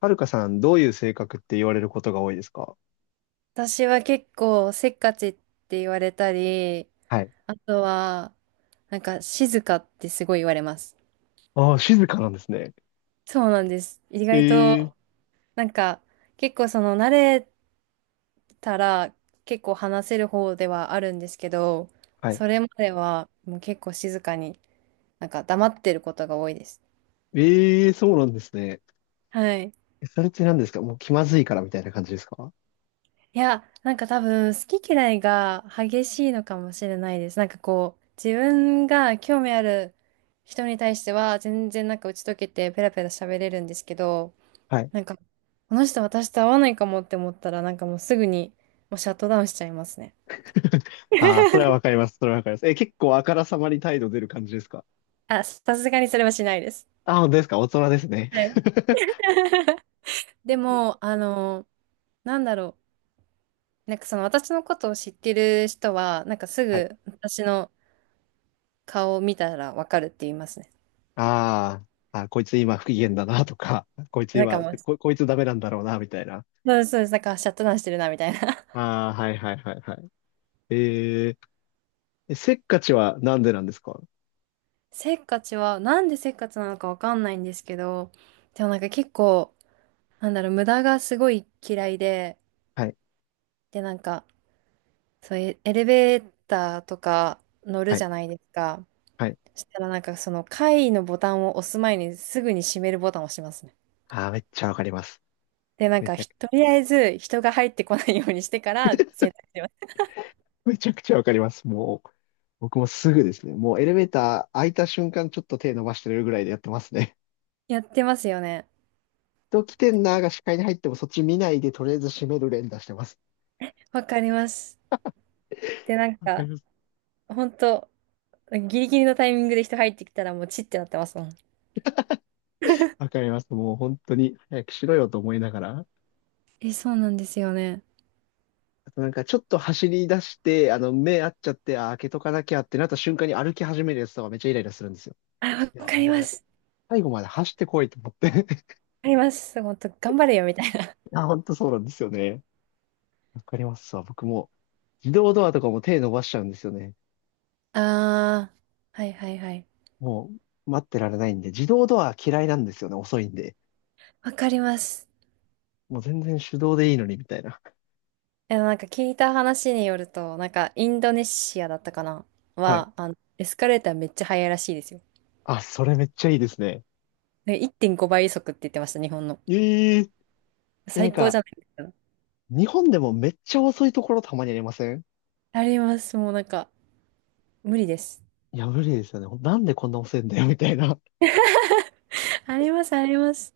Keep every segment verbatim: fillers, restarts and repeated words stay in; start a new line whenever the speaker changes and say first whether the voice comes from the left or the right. left: はるかさん、どういう性格って言われることが多いですか？
right: 私は結構せっかちって言われたり、
left: はい。
right: あとは、なんか静かってすごい言われます。
left: ああ、静かなんですね。
right: そうなんです。意
left: え
right: 外
left: え。
right: と、なんか結構その慣れたら結構話せる方ではあるんですけど、
left: はい。
right: それまではもう結構静かに、なんか黙ってることが多いです。
left: ええ、そうなんですね。
right: はい。
left: え、それって何ですか？もう気まずいからみたいな感じですか？
right: いや、なんか多分好き嫌いが激しいのかもしれないです。なんかこう、自分が興味ある人に対しては全然なんか打ち解けてペラペラ喋れるんですけど、
left: はい。
right: なんかこの人私と合わないかもって思ったらなんかもうすぐにもうシャットダウンしちゃいますね。
left: ああ、それはわかります。それはわかります。え、結構あからさまに態度出る感じですか？
right: あ、さすがにそれはしないです。
left: ああ、本当ですか？大人ですね。
right: はい。でも、あの、なんだろう。なんかその私のことを知ってる人は、なんかす
left: はい。
right: ぐ私の顔を見たらわかるって言いますね。
left: ああ、あ、こいつ今不機嫌だなとか、こいつ
right: なんか
left: 今、
right: もう
left: こ、こいつダメなんだろうな、みたいな。
right: そうです、そうです。だからシャットダウンしてるな、みたいな。
left: ああ、はいはいはいはい。えええせっかちはなんでなんですか？
right: せっかちは、なんでせっかちなのかわかんないんですけど、でもなんか結構、なんだろう、無駄がすごい嫌いで、
left: はい
right: で、なんか、そういうエレベーターとか乗る
left: は
right: じ
left: い。
right: ゃないですか。
left: はい。
right: そしたらなんかその階のボタンを押す前にすぐに閉めるボタンを押しますね。
left: ああ、めっちゃわかります。
right: で、なん
left: め
right: か
left: ちゃ
right: ひ、
left: く、
right: とりあえず人が入ってこないようにしてから選択します。
left: めちゃくちゃわかります。もう、僕もすぐですね。もうエレベーター開いた瞬間ちょっと手伸ばしてるぐらいでやってますね。
right: やってますよね。
left: 人来てんなーが視界に入ってもそっち見ないでとりあえず閉める連打してます。
right: わかります。で、なん
left: わか
right: か、
left: ります。
right: 本当ギリギリのタイミングで人入ってきたらもうチッてなってますもん。
left: わかります。もう本当に早くしろよと思いながら。
right: え、そうなんですよね。
left: あとなんかちょっと走り出して、あの目合っちゃって、あー、開けとかなきゃってなった瞬間に歩き始めるやつとかめっちゃイライラするんですよ。
right: あ、
left: い
right: わ
left: や、
right: か
left: お
right: りま
left: 前、
right: す。
left: 最後まで走ってこいと思って。
right: わかります。もっと、頑張れよ、みたいな。
left: いや、本当そうなんですよね。わかりますわ。僕も自動ドアとかも手伸ばしちゃうんですよね。
right: あー、はいはいはい。
left: もう待ってられないんで、自動ドア嫌いなんですよね。遅いんで。
right: わかります。
left: もう全然手動でいいのにみたいな。
right: え、なんか聞いた話によると、なんかインドネシアだったかな
left: はい。
right: は、あの、エスカレーターめっちゃ速いらしいですよ。
left: あ、それめっちゃいいですね。
right: なんかいってんごばい速って言ってました、日本の。
left: えええ、な
right: 最
left: ん
right: 高
left: か、
right: じゃないですか。
left: 日本でもめっちゃ遅いところたまにありません
right: あります。もうなんか、無理です。
left: いや、無理ですよね。なんでこんな遅いんだよ、みたいな。
right: あります、あります。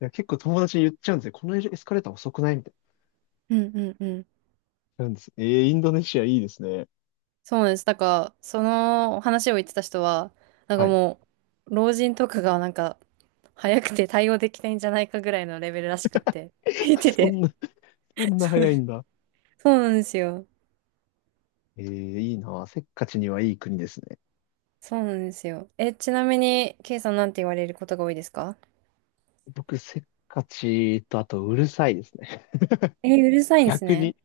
left: いや、結構友達に言っちゃうんですよ。このエスカレーター遅くない？みたい
right: うんうんうん。
left: な。なんです。えーインドネシアいいですね。
right: そうなんです。なんか、その話を言ってた人は、なんか
left: はい。
right: もう、老人とかがなんか、早くて対応できないんじゃないかぐらいのレベルらしくって。言って
left: そん
right: て。
left: な、そんな
right: そう。
left: 早いんだ。
right: そうなんですよ。
left: ええ、いいな。せっかちにはいい国ですね。
right: そうなんですよ。え、ちなみに、ケイさんなんて言われることが多いですか？
left: 僕、せっかちと、あと、うるさいですね。
right: え、うるさいんです
left: 逆
right: ね。
left: に、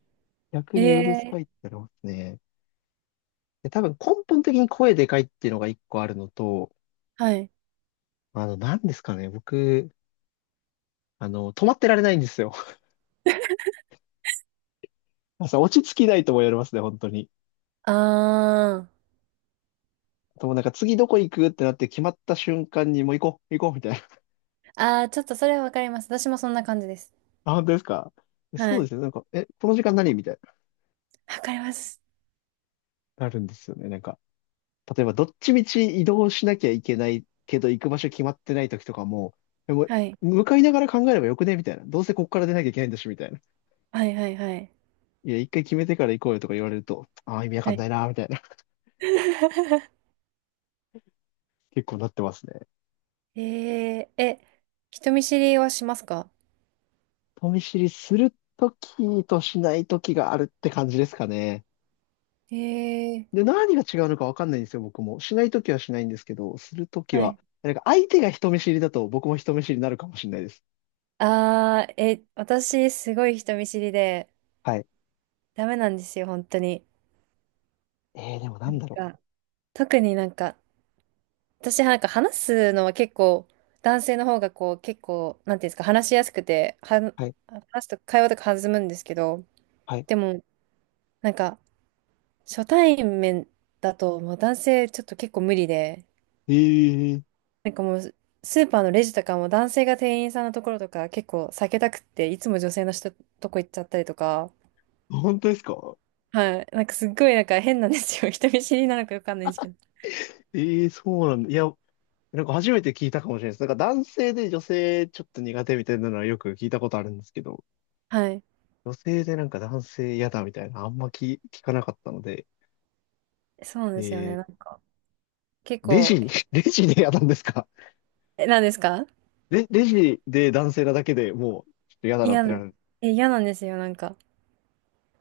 left: 逆
right: え
left: にうる
right: え、
left: さいってなりますね。で、多分根本的に声でかいっていうのが一個あるのと、
right: はい。
left: あの、何ですかね、僕、あの、止まってられないんですよ。朝落ち着きないとも言われますね、本当に。
right: あー。
left: でもなんか次どこ行くってなって決まった瞬間にもう行こう、行こうみたいな。
right: あー、ちょっとそれはわかります。私もそんな感じです。
left: あ、本当ですか？そ
right: は
left: うで
right: い。
left: すね、なんか、え、この時間何みたいな。
right: わかります。
left: なるんですよね、なんか。例えばどっちみち移動しなきゃいけないけど行く場所決まってない時とかも、でも
right: はい。
left: 向かいながら考えればよくねみたいな。どうせここから出なきゃいけないんだし、みたいな。
right: はいはいはい。
left: いや、一回決めてから行こうよとか言われると、ああ、意味わか
right: は
left: んな
right: い。
left: いな、みたいな。結構なってますね。
right: えー、え、人見知りはしますか？
left: 人見知りするときとしないときがあるって感じですかね。
right: え
left: で、
right: ー、
left: 何が違うのかわかんないんですよ、僕も。しないときはしないんですけど、するとき
right: は
left: は、
right: い。
left: なんか相手が人見知りだと僕も人見知りになるかもしれないです。
right: あー、え、私、すごい人見知りで、
left: はい。
right: ダメなんですよ、本当に。
left: えー、でも、な
right: な
left: ん
right: ん
left: だろ
right: か、特になんか、私なんか話すのは結構、男性の方がこう、結構、なんていうんですか、話しやすくて、はん、
left: う。はい。
right: 話すと会話とか弾むんですけど、
left: はい。
right: でも、なんか、初対面だと、もう男性ちょっと結構無理で、
left: えー、
right: なんかもう、スーパーのレジとかも男性が店員さんのところとか結構避けたくって、いつも女性の人とこ行っちゃったりとか、
left: 本当ですか？
right: はい。なんかすっごいなんか変なんですよ。人見知りなのかよくわかんないんですけど。
left: ええ、そうなんだ。いや、なんか初めて聞いたかもしれないです。なんか男性で女性ちょっと苦手みたいなのはよく聞いたことあるんですけど、
right: はい。
left: 女性でなんか男性嫌だみたいな、あんま聞、聞かなかったので、
right: そうなん
left: え
right: ですよね。な
left: ー、
right: んか、結
left: レ
right: 構、
left: ジ、レジで嫌なんですか？
right: え、なんですか？
left: レ、レジで男性なだけでもう、ちょっと嫌だなっ
right: 嫌
left: てな
right: な、
left: る。
right: え、嫌なんですよ。なんか、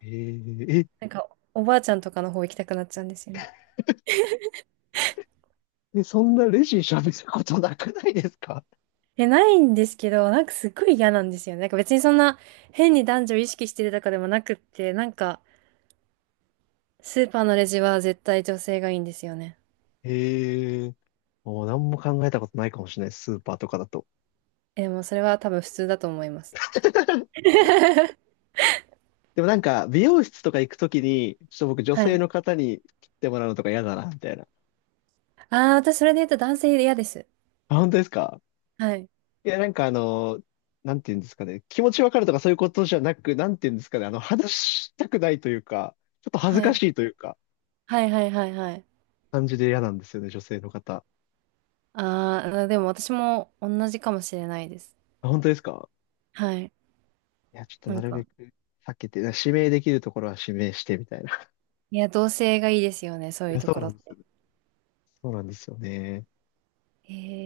left: えー、
right: なんか、おばあちゃんとかの方行きたくなっちゃうんですよね。
left: え、え、そんなレジ喋ることなくないですか？
right: え、ないんですけど、なんかすっごい嫌なんですよね。なんか別にそんな変に男女意識してるとかでもなくって、なんか、スーパーのレジは絶対女性がいいんですよね。
left: えー、もう何も考えたことないかもしれない、スーパーとかだと。
right: え、もうそれは多分普通だと思います。
left: でもなんか、美容室とか行くときに、ちょっと僕女
right: は
left: 性
right: い。
left: の方に切ってもらうのとか嫌だな、みたいな。
right: ああ、私それで言うと男性嫌です。
left: あ、本当ですか？
right: はい。
left: いや、なんかあの、なんて言うんですかね。気持ちわかるとかそういうことじゃなく、なんて言うんですかね。あの、話したくないというか、ちょっと恥ず
right: は
left: か
right: い。
left: しいというか、
right: はいはいはいはい。
left: 感じで嫌なんですよね、女性の方。
right: ああ、でも私も同じかもしれないです。
left: あ、本当ですか？
right: はい。
left: いや、ちょっと
right: な
left: な
right: ん
left: るべ
right: か、
left: く避けて、指名できるところは指名してみたいな。い
right: いや、同性がいいですよね、そういう
left: や、
right: と
left: そう
right: こ
left: な
right: ろ
left: ん
right: っ
left: ですよ
right: て。
left: ね。そうなんですよね。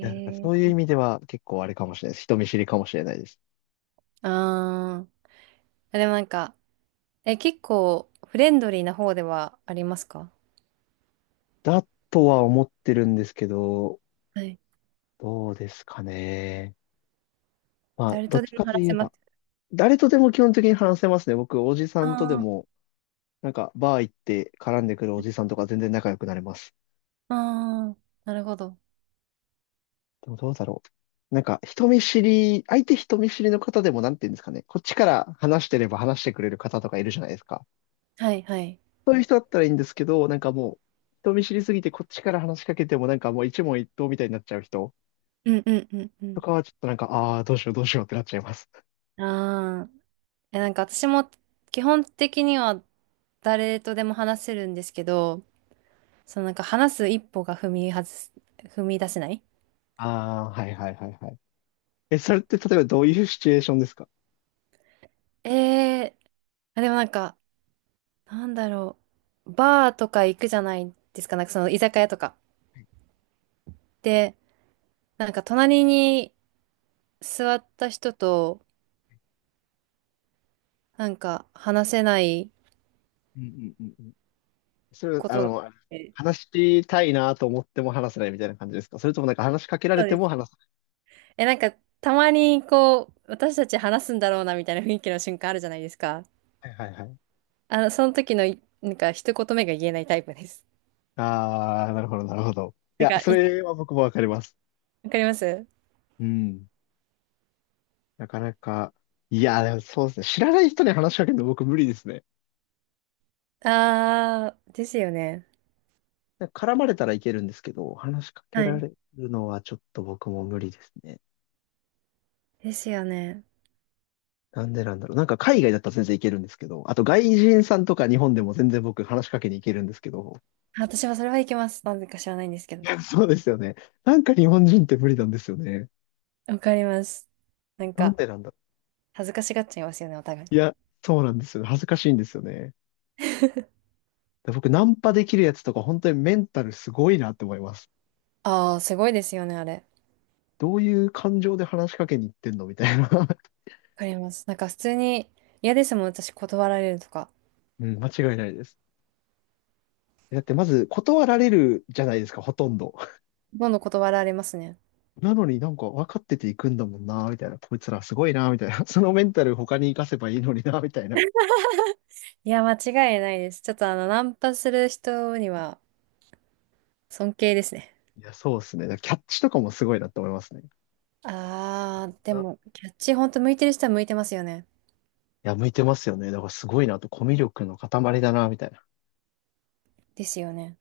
left: いや、なんかそういう
right: え。
left: 意味では結構あれかもしれないです。人見知りかもしれないです。
right: ああ、でもなんか、え、結構フレンドリーな方ではありますか？
left: だとは思ってるんですけど、
right: はい。
left: どうですかね。まあ、
right: 誰
left: どっ
right: とで
left: ちか
right: も
left: とい
right: 話
left: え
right: せます。
left: ば、誰とでも基本的に話せますね。僕、おじさんとで
right: あ
left: も、なんか、バー行って絡んでくるおじさんとか全然仲良くなれます。
right: あ、ああ、なるほど。
left: でもどうだろう。なんか、人見知り、相手人見知りの方でも、なんて言うんですかね。こっちから話してれば話してくれる方とかいるじゃないですか。
right: はいはい。
left: そういう人だったらいいんですけど、なんかもう、人見知りすぎてこっちから話しかけても、なんかもう一問一答みたいになっちゃう人
right: うんうんうんう
left: と
right: ん。
left: かは、ちょっとなんか、ああ、どうしようどうしようってなっちゃいます。
right: ああ。え、なんか私も基本的には誰とでも話せるんですけど、そのなんか話す一歩が踏み外す、踏み出せない。
left: ああ、はいはいはいはい。え、それって例えばどういうシチュエーションですか？
right: ええー、あ、でもなんか、なんだろう、バーとか行くじゃないですか、なんかその居酒屋とか。で、なんか隣に座った人と、なんか話せない
left: うんうんうんうん。それは、
right: こ
left: あ
right: とがあっ
left: の、
right: て、
left: 話したいなと思っても話せないみたいな感じですか？それともなんか話しかけられ
right: そう
left: て
right: で
left: も
right: す。
left: 話せ
right: え、なんかたまにこう、私たち話すんだろうなみたいな雰囲気の瞬間あるじゃないですか。
left: はいはいはい。ない。
right: あの、その時のい、なんか、一言目が言えないタイプです。
left: あー、なるほど、なるほど。い
right: なん
left: や、
right: か、
left: そ
right: い、
left: れは僕もわかります。
right: わかります？
left: うん。なかなか、いや、でもそうですね。知らない人に話しかけるの僕無理ですね。
right: あー、ですよね。
left: なんか絡まれたらいけるんですけど、話しかけ
right: は
left: ら
right: い。
left: れるのはちょっと僕も無理ですね。
right: ですよね。
left: なんでなんだろう。なんか海外だったら全然いけるんですけど、あと外人さんとか日本でも全然僕話しかけに行けるんですけど、
right: あ、私はそれはいけます。なんでか知らないんですけ
left: い
right: ど。
left: や、そうですよね。なんか日本人って無理なんですよね。
right: わかります。なん
left: なん
right: か、
left: でなんだ
right: 恥ずかしがっちゃいますよね、お互い。
left: いや、そうなんですよね。恥ずかしいんですよね。だ僕、ナンパできるやつとか、本当にメンタルすごいなって思います。
right: あー、すごいですよね、あれ。わ
left: どういう感情で話しかけに行ってんのみたいな。
right: かります。なんか、普通に、嫌ですもん、私、断られるとか。
left: うん、間違いないです。だってまず断られるじゃないですか、ほとんど。
right: どんどん断られますね。
left: なのになんか分かってていくんだもんな、みたいな。こいつらすごいな、みたいな。そのメンタル他に活かせばいいのにな、みたいな。
right: いや、間違いないです。ちょっと、あの、ナンパする人には、尊敬ですね。
left: いや、そうですね。だからキャッチとかもすごいなって思いますね。
right: あー、でも、キャッチ、ほんと向いてる人は向いてますよね。
left: いや、向いてますよね。だからすごいなと、コミュ力の塊だな、みたいな。
right: ですよね。